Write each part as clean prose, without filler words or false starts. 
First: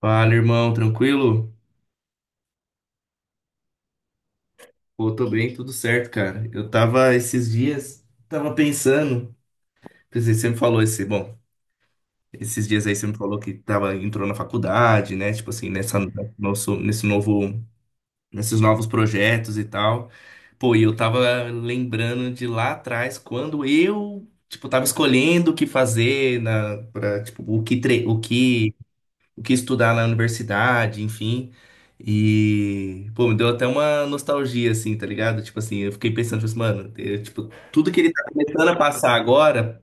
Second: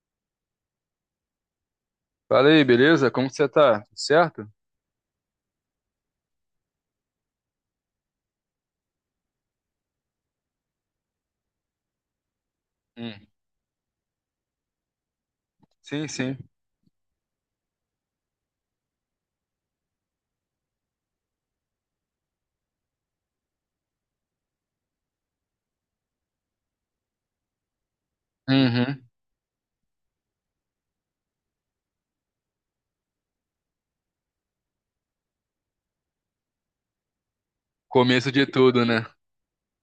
Fala, irmão, tranquilo? Fala aí, beleza? Como que você tá? Tudo certo? Pô, tô bem, tudo certo, cara. Eu tava esses dias, tava pensando, pensei, você me falou esse, bom, esses dias aí você me Hum. falou que entrou na faculdade, né? Tipo assim, nessa, Sim, sim. nosso, nesse novo, nesses novos projetos e tal. Pô, e eu tava lembrando de lá atrás, quando eu, tipo, tava escolhendo o que fazer tipo, o que Uhum. o que estudar na universidade, enfim. E, pô, me deu até uma nostalgia, assim, tá ligado? Tipo assim, eu fiquei pensando, tipo assim, mano, eu, tipo, tudo que ele tá Começo de começando a tudo, né? passar agora,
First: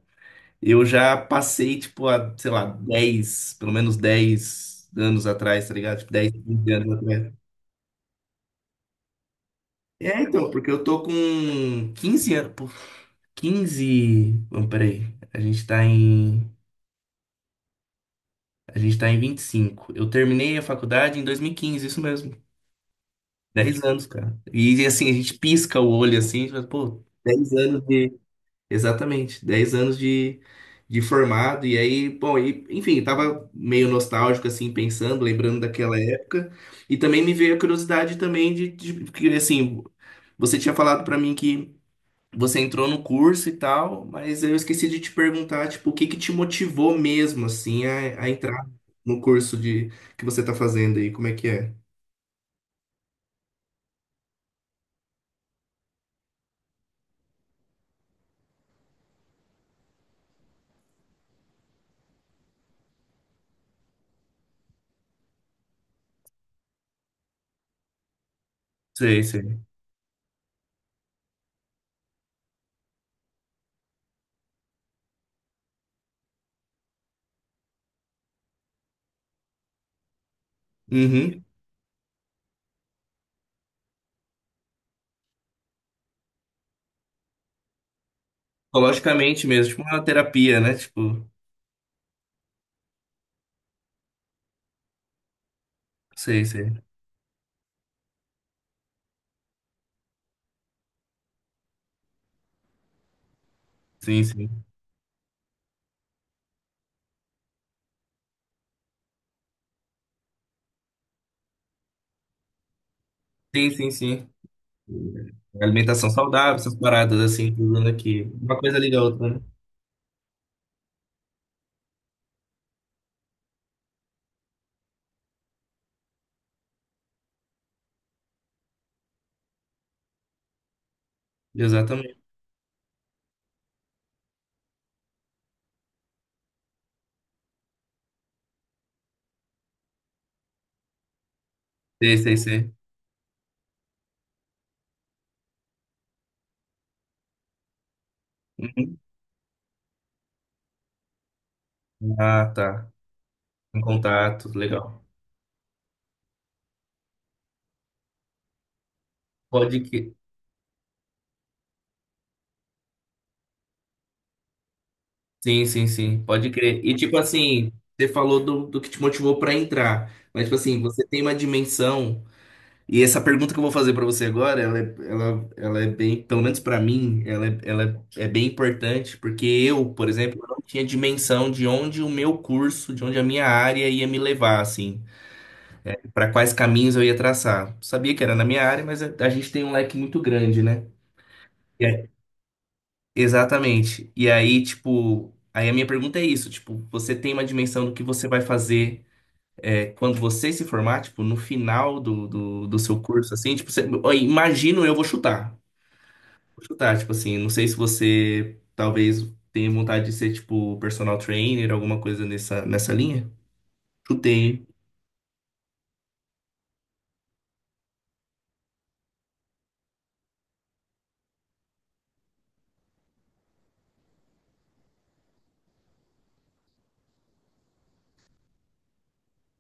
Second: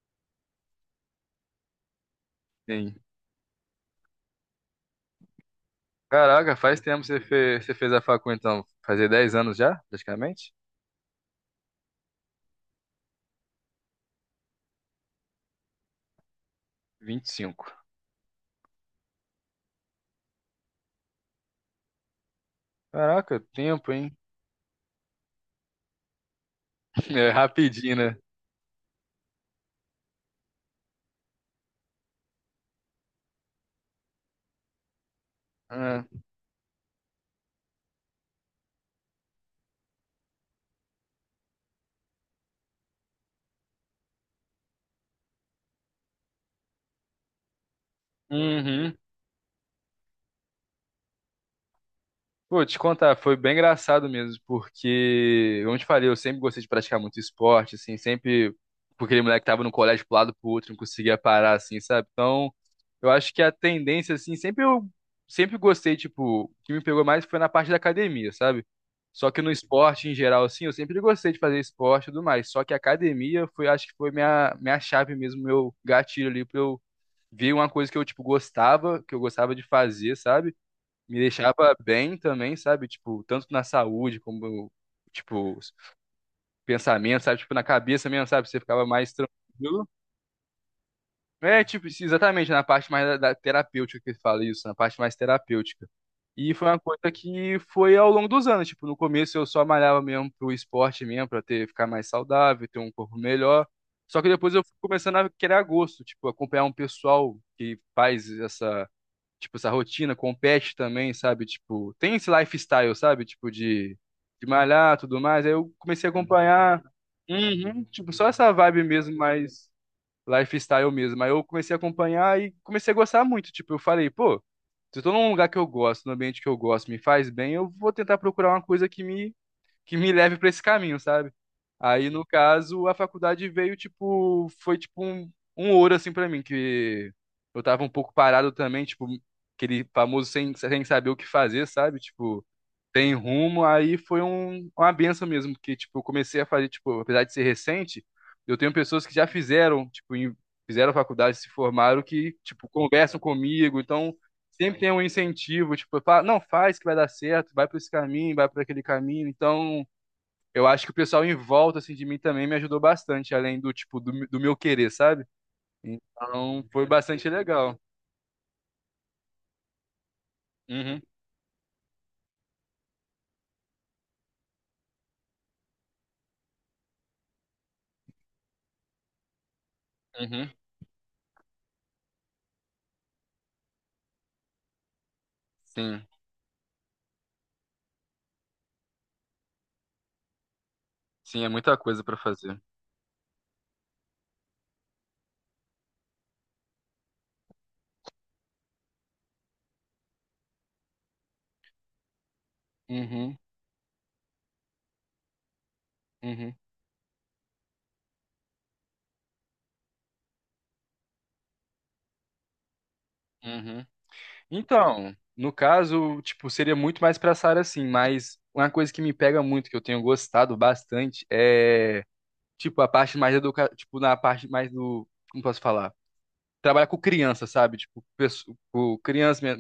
eu já passei, tipo, há, sei lá, Sim. Pelo menos 10 anos atrás, tá ligado? Tipo, 10, Caraca, 15 faz anos tempo que você atrás. fez, você fez a facu, então. Fazer dez anos já, É, então, praticamente? porque eu tô com 15 anos, pô. 15? Vamos, peraí, a gente tá em, 25. a gente tá em 25. Eu terminei a faculdade em 2015, isso mesmo. Caraca, 10 tempo, anos, hein? cara. E assim, a gente pisca o olho assim, mas, pô, É 10 anos rapidinho, né? de. Exatamente, 10 anos de formado. E aí, bom, enfim, tava meio nostálgico, assim, pensando, lembrando daquela Ah. época. E também me veio a curiosidade também de que, assim, você tinha falado pra mim que você entrou no curso e tal, mas eu esqueci de te perguntar, tipo, o que que te motivou mesmo, assim, a entrar Uhum. no curso de que você tá fazendo aí? Como é que é? Pô, te contar, foi bem engraçado mesmo, porque, como eu te falei, eu sempre gostei de praticar muito esporte, assim, sempre, porque aquele moleque que tava no colégio pro lado pro outro, não conseguia parar, assim, sabe? Então, eu acho que a tendência, assim, sempre gostei, tipo, o que me pegou mais foi na parte da academia, sabe? Sei, Só que no sei. esporte, em geral, assim, eu sempre gostei de fazer esporte e tudo mais, só que a academia foi, acho que foi minha chave mesmo, meu gatilho ali pra eu ver uma coisa que eu, tipo, gostava, que eu gostava de fazer, sabe? Me Uhum. deixava bem também, sabe? Tipo, tanto na saúde como, tipo, pensamento, sabe? Tipo, na cabeça mesmo, sabe? Você ficava mais Psicologicamente mesmo, tipo tranquilo. uma terapia, né? Tipo, É, tipo, isso, exatamente, na parte mais da terapêutica que fala isso, na parte mais terapêutica. sei, E foi uma sei. coisa que foi ao longo dos anos, tipo, no começo eu só malhava mesmo pro esporte mesmo, pra ter, ficar mais saudável, ter um corpo melhor. Só Sim, que depois sim. eu fui começando a querer a gosto, tipo, acompanhar um pessoal que faz essa tipo, essa rotina, compete também, sabe? Tipo, tem esse lifestyle, sabe? Tipo, Sim, sim, de, sim. de malhar, tudo mais. Aí eu comecei Alimentação a saudável, essas acompanhar, paradas assim, uhum, tudo tipo, aqui. só essa Uma coisa vibe liga a mesmo, outra, né? mais lifestyle mesmo. Aí eu comecei a acompanhar e comecei a gostar muito. Tipo, eu falei, pô, se eu tô num lugar que eu gosto, num ambiente que eu gosto, me faz bem, eu vou tentar procurar uma coisa que me leve para esse caminho, sabe? Aí, Exatamente. no caso, a faculdade veio, tipo, foi tipo um ouro, assim, pra mim, que eu tava um pouco parado também, tipo, aquele famoso sem saber o que fazer, sabe? Sei, sei, Tipo, sei. sem rumo, aí foi uma benção mesmo, porque, tipo, eu comecei a fazer, tipo, apesar de ser recente, eu tenho Uhum. pessoas que já fizeram, tipo, fizeram faculdade, se formaram, que, Ah, tipo, tá. conversam comigo, Em então contato, sempre tem um legal. incentivo, tipo, fala, não, faz que vai dar certo, vai para esse caminho, vai para aquele caminho, Pode então que. eu acho que o pessoal em volta assim de mim também me ajudou bastante, além do tipo do meu querer, sabe? Sim, sim, sim. Pode Então crer. foi E tipo bastante assim, legal. você falou do que te motivou pra entrar. Mas, tipo assim, Uhum, você tem uma dimensão. E essa pergunta que eu vou fazer para você agora, ela é bem, pelo menos para mim, ela é bem importante, porque eu, por exemplo, eu uhum, não tinha dimensão de onde o meu curso, de onde a minha área ia me levar, assim, sim, para quais caminhos eu ia traçar. Sabia que era na minha área, mas a gente tem um leque muito grande, né? sim, é muita E coisa aí- pra fazer. Exatamente. E aí, tipo, aí a minha pergunta é isso, tipo, você tem uma dimensão do que você vai fazer, quando você se formar, tipo, no final do seu curso, Uhum, assim, tipo, você, ó, imagino eu vou chutar. uhum, Vou chutar, tipo assim, não sei se você talvez tenha vontade de ser, tipo, personal trainer, alguma coisa nessa linha. uhum. Chutei, hein? Então, no caso, tipo, seria muito mais pra essa área assim, mas uma coisa que me pega muito, que eu tenho gostado bastante, é tipo a parte mais tipo na parte mais do, como posso falar? Trabalhar com criança, sabe? Tipo, com criança,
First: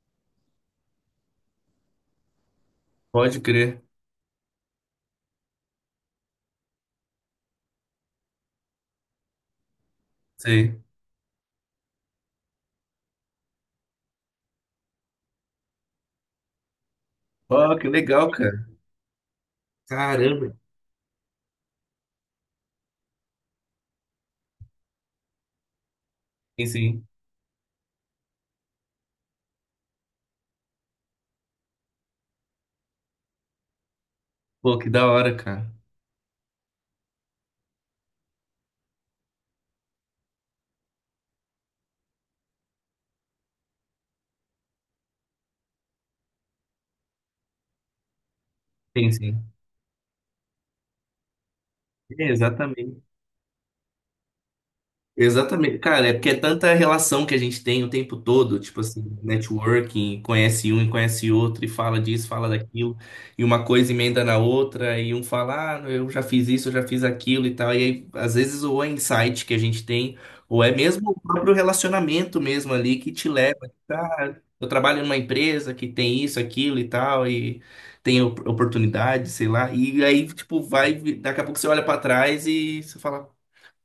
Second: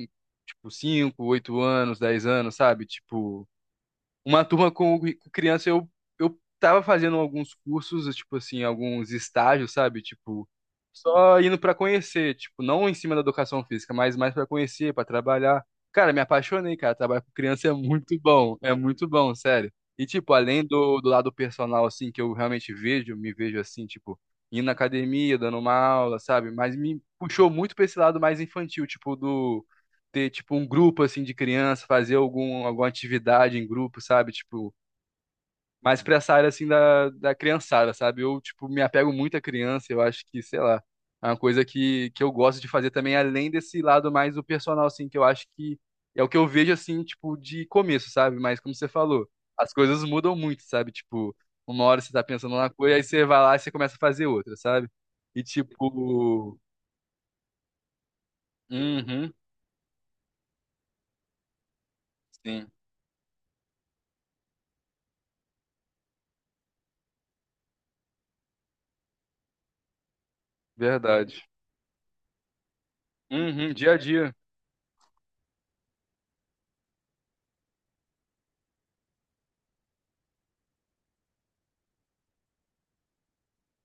tipo, 5 8 anos, 10 anos, sabe? Pode Tipo, crer. uma turma com criança, eu tava fazendo alguns cursos, tipo assim, alguns estágios, sabe? Tipo, Sei. só indo pra conhecer, tipo, não em cima da educação física, mas mais pra conhecer, pra trabalhar. Cara, me apaixonei, cara. Trabalhar com criança Ó, que legal, cara. é muito bom, sério. E, tipo, Caramba. além do lado personal, assim, que eu realmente vejo, me vejo assim, tipo, indo na academia, dando uma aula, sabe? Sim, Mas me sim. puxou muito pra esse lado mais infantil, tipo, do ter tipo um grupo assim de criança, fazer alguma atividade em grupo, sabe? Tipo, Pô, que da hora, cara. mais pra essa área assim da criançada, sabe? Eu tipo me apego muito à criança, eu acho que, sei lá, é uma coisa que eu gosto de fazer também além desse lado mais do personal assim, que eu acho que é o que eu vejo assim, tipo, de começo, sabe? Mas como você Sim, falou, sim. as coisas mudam muito, sabe? Tipo, uma hora você tá É, pensando numa coisa, exatamente. aí você vai lá e você começa a fazer outra, sabe? E Exatamente. Cara, é porque é tipo, tanta relação que a gente tem o tempo todo, tipo assim, uhum, networking, conhece um e conhece outro, e fala disso, fala sim, daquilo, e uma coisa emenda na outra, e um fala, ah, eu já fiz isso, eu já fiz aquilo e tal. E aí, às vezes, ou é insight que a gente tem, ou é mesmo o verdade. próprio relacionamento mesmo ali que te leva, Uhum, tipo, dia a dia. ah, eu trabalho numa empresa que tem isso, aquilo e tal, e tem oportunidade, sei lá. E aí, tipo, vai, daqui a pouco você olha pra trás e você fala.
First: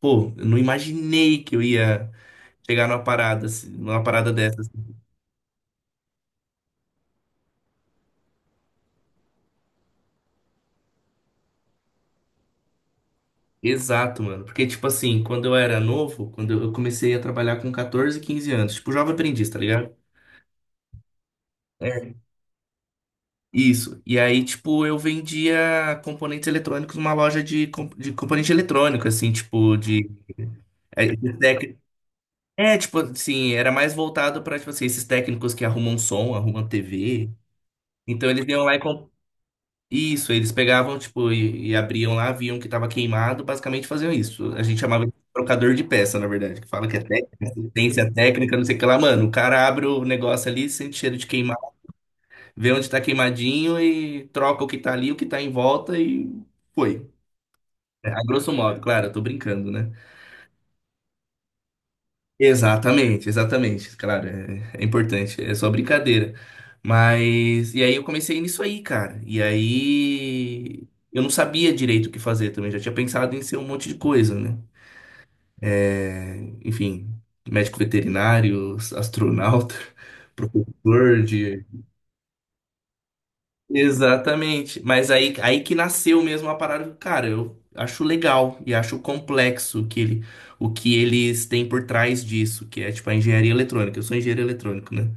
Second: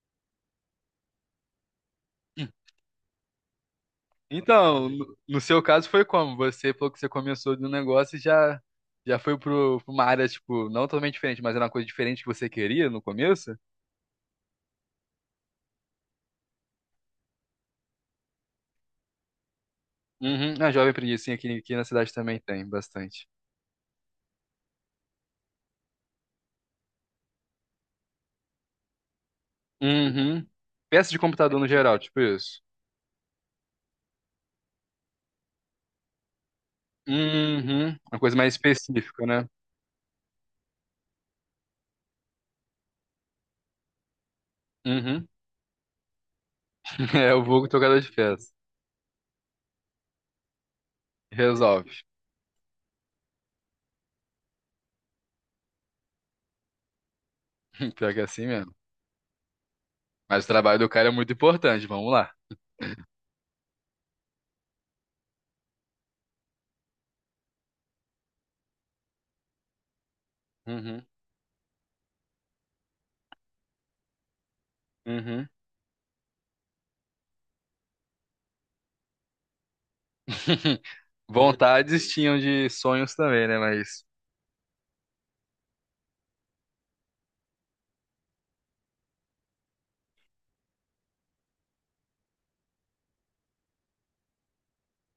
Pô, eu não imaginei que eu ia chegar numa parada, assim, numa parada dessas. Então, no seu caso foi como? Você falou que você começou de um negócio e já foi pra uma área, tipo, não totalmente diferente, mas era uma coisa diferente que você queria no começo? Exato, mano. Porque, tipo assim, quando eu era novo, quando eu comecei a trabalhar com 14, 15 anos, tipo, jovem aprendiz, tá ligado? Uhum. A Jovem Aprendiz, sim, aqui na cidade É. também tem bastante. Isso. E aí, tipo, eu vendia componentes eletrônicos numa loja de componente eletrônico, assim, tipo, de. Uhum. Peça É, de computador no geral, tipo isso. Tipo, assim, era mais voltado pra, tipo assim, esses técnicos que arrumam som, arrumam TV. Uhum. Uma Então coisa eles mais iam lá e específica, né? isso, eles pegavam, tipo, e abriam lá, viam que tava queimado, basicamente faziam isso. A gente chamava de Uhum. trocador de peça, na verdade, que fala que é É técnica, o vulgo tocador de assistência peça. técnica, não sei o que lá, mano. O cara abre o negócio ali, sente cheiro de queimado, Resolve. vê onde tá queimadinho e troca o que tá ali, o que tá em volta e foi. É, Pior que a é assim grosso mesmo. modo, claro, eu tô brincando, né? Mas o trabalho do cara é muito importante, vamos lá. Exatamente, exatamente. Claro, é importante, é só brincadeira. Mas, e aí eu comecei nisso aí, cara. E aí Uhum. eu não sabia direito o que fazer também, já tinha pensado em ser um monte de coisa, né? Uhum. É, enfim, médico veterinário, astronauta, professor de. Vontades tinham de sonhos também, né? Mas Exatamente. Mas aí que nasceu mesmo a parada. Cara, eu acho legal e acho complexo o que eles têm por trás disso, que é tipo a engenharia eletrônica. Eu sou engenheiro eletrônico, né?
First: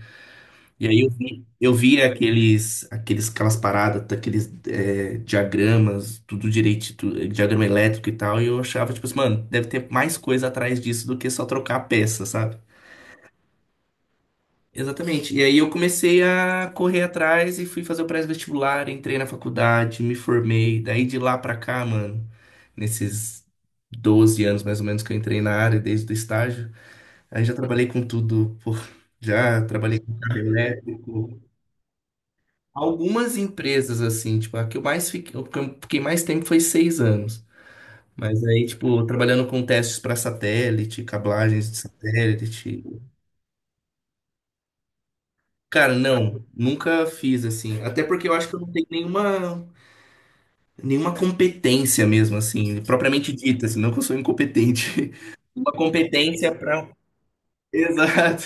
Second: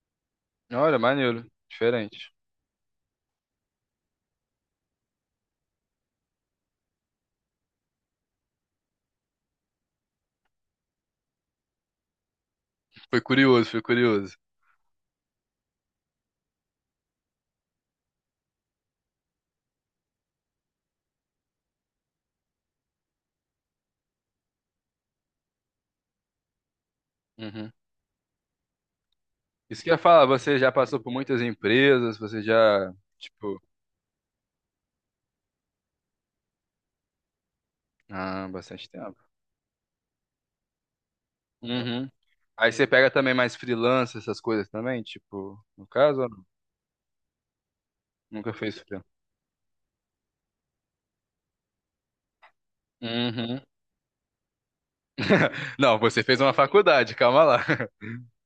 E Olha, aí eu vi, maneiro. Diferente. Aquelas paradas, diagramas, tudo direito, diagrama elétrico e tal, e eu achava, tipo assim, mano, deve ter mais coisa atrás disso do que só trocar a peça, sabe? Foi curioso, foi curioso. Exatamente. E aí eu comecei a correr atrás e fui fazer o pré-vestibular, entrei na faculdade, me formei. Daí de lá pra cá, mano, nesses 12 anos mais ou menos que eu entrei na área, desde o estágio, aí já Uhum. trabalhei com tudo, pô, já Isso que eu ia trabalhei com falar, carro você já passou por elétrico. muitas empresas, você já, Algumas tipo, empresas, assim, tipo, a que eu mais fiquei, o que eu fiquei mais tempo foi 6 anos. Mas ah, aí, bastante tipo, tempo. trabalhando com testes para satélite, cablagens de Uhum. Aí satélite. você pega também mais freelance, essas coisas também, tipo, no Cara, caso, ou não, não? nunca fiz assim. Até porque eu acho Nunca que eu não fez tenho freelance. nenhuma competência mesmo, assim, propriamente Uhum. dita, assim, não que eu sou incompetente. Uma Não, você fez competência uma para. faculdade, calma lá. Exato.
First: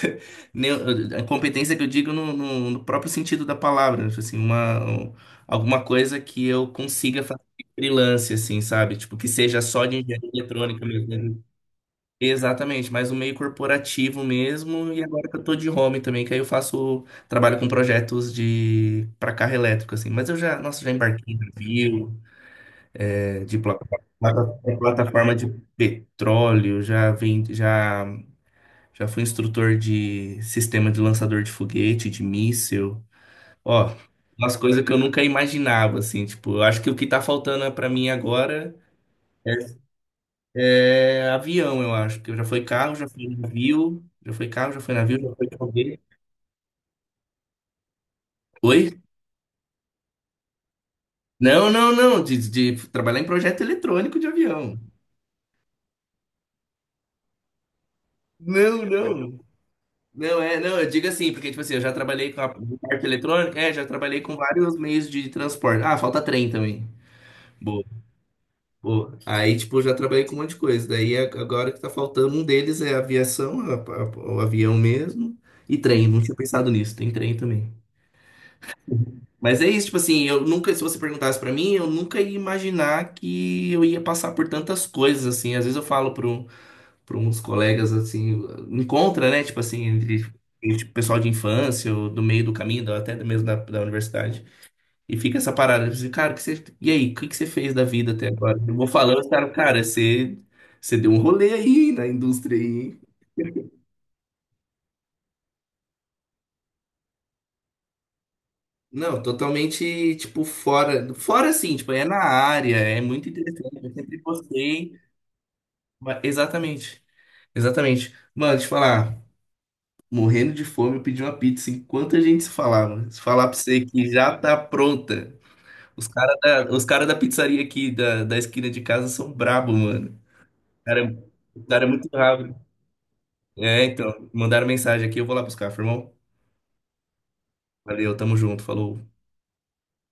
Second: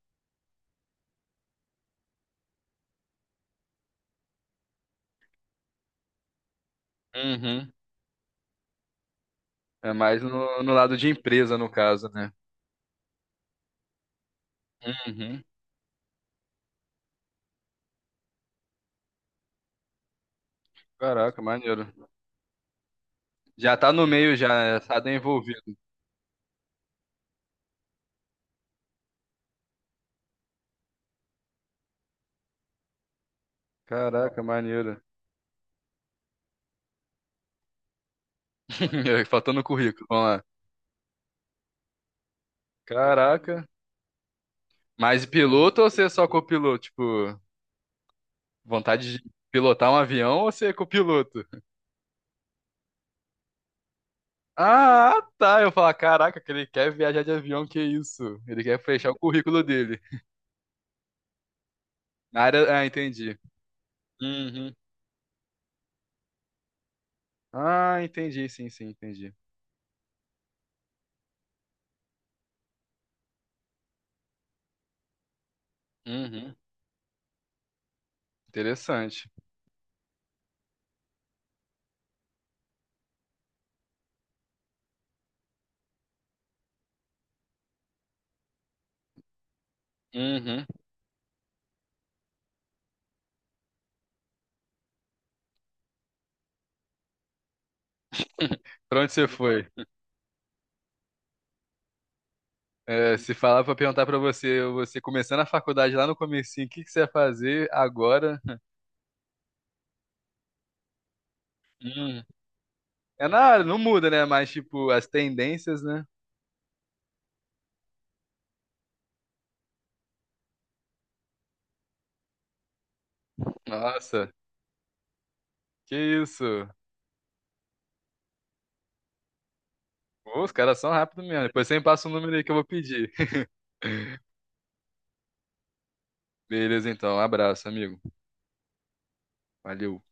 Nem- A competência que eu digo no próprio sentido da palavra, tipo assim, alguma coisa que eu consiga fazer Uhum. freelance, assim, sabe? Tipo, que seja só É de mais engenharia no eletrônica lado mesmo, de né? empresa, no caso, né? Exatamente, mais o meio corporativo mesmo, e agora que eu Uhum. tô de home também, que aí eu faço, trabalho com projetos de para carro elétrico, assim, mas eu já, nossa, já embarquei em Caraca, maneiro. navio, é, de Já tá no meio, já, né? Já tá plataforma de envolvido. petróleo, já fui instrutor de sistema de lançador de foguete, de míssil, ó, Caraca, umas coisas que eu maneiro. nunca imaginava, assim, tipo, eu acho que o que tá faltando pra mim agora é Faltando currículo, vamos lá. É. Avião, eu acho, porque já foi carro, já foi Caraca. navio, já foi carro, já foi navio, Mas já foi piloto ou foguete. você é só copiloto? Tipo, Oi? vontade de pilotar um avião ou você é copiloto? Não, não, não, de trabalhar em projeto eletrônico de avião. Ah, tá. Eu falo, caraca, que ele quer viajar de avião, que isso? Ele quer Não, fechar o não. currículo dele. Não, não, eu digo assim, porque, tipo assim, eu já trabalhei com Na a área. Ah, parte entendi. eletrônica, já trabalhei com Uhum. vários meios de transporte. Ah, falta trem também. Boa, Ah, entendi, sim, sim, boa. entendi. Aí, tipo, eu já trabalhei com um monte de coisa. Daí, agora que tá faltando um deles é aviação, o avião mesmo, e trem. Não tinha Uhum. pensado nisso, tem trem também. Interessante. Mas é isso, tipo assim, eu nunca, se você perguntasse pra mim, eu nunca ia imaginar que eu ia passar por tantas coisas, assim. Às vezes eu falo pro, uns colegas, assim, encontra, né, tipo assim, Uhum. entre pessoal de infância, ou do meio do caminho, até mesmo da universidade. E fica essa parada, assim, cara, e aí, o que que você fez da vida até agora? Eu vou Pra onde falando, você os caras, foi? cara, você deu um rolê aí na indústria aí, hein? É, se falar pra perguntar pra você, você começando a faculdade lá no comecinho, o que que você ia fazer agora? Não, totalmente, tipo, fora assim, tipo, é na Hum. área, é muito É na área, não interessante, eu muda, sempre né? Mas, tipo, gostei. as tendências, né? Exatamente, exatamente. Mano, deixa eu falar, morrendo de fome, eu pedi uma pizza. Enquanto a gente se falava, se falar pra você que Nossa, já tá pronta. que isso? Os cara da pizzaria aqui da esquina de casa são brabo, mano. Ô, os caras O são cara, é, rápidos mesmo. o Depois você me cara é passa muito o número aí que rápido. eu vou pedir. É, então, mandaram mensagem aqui, eu vou lá buscar, firmão. Beleza, então. Um abraço, amigo. Valeu, tamo junto, falou. Valeu.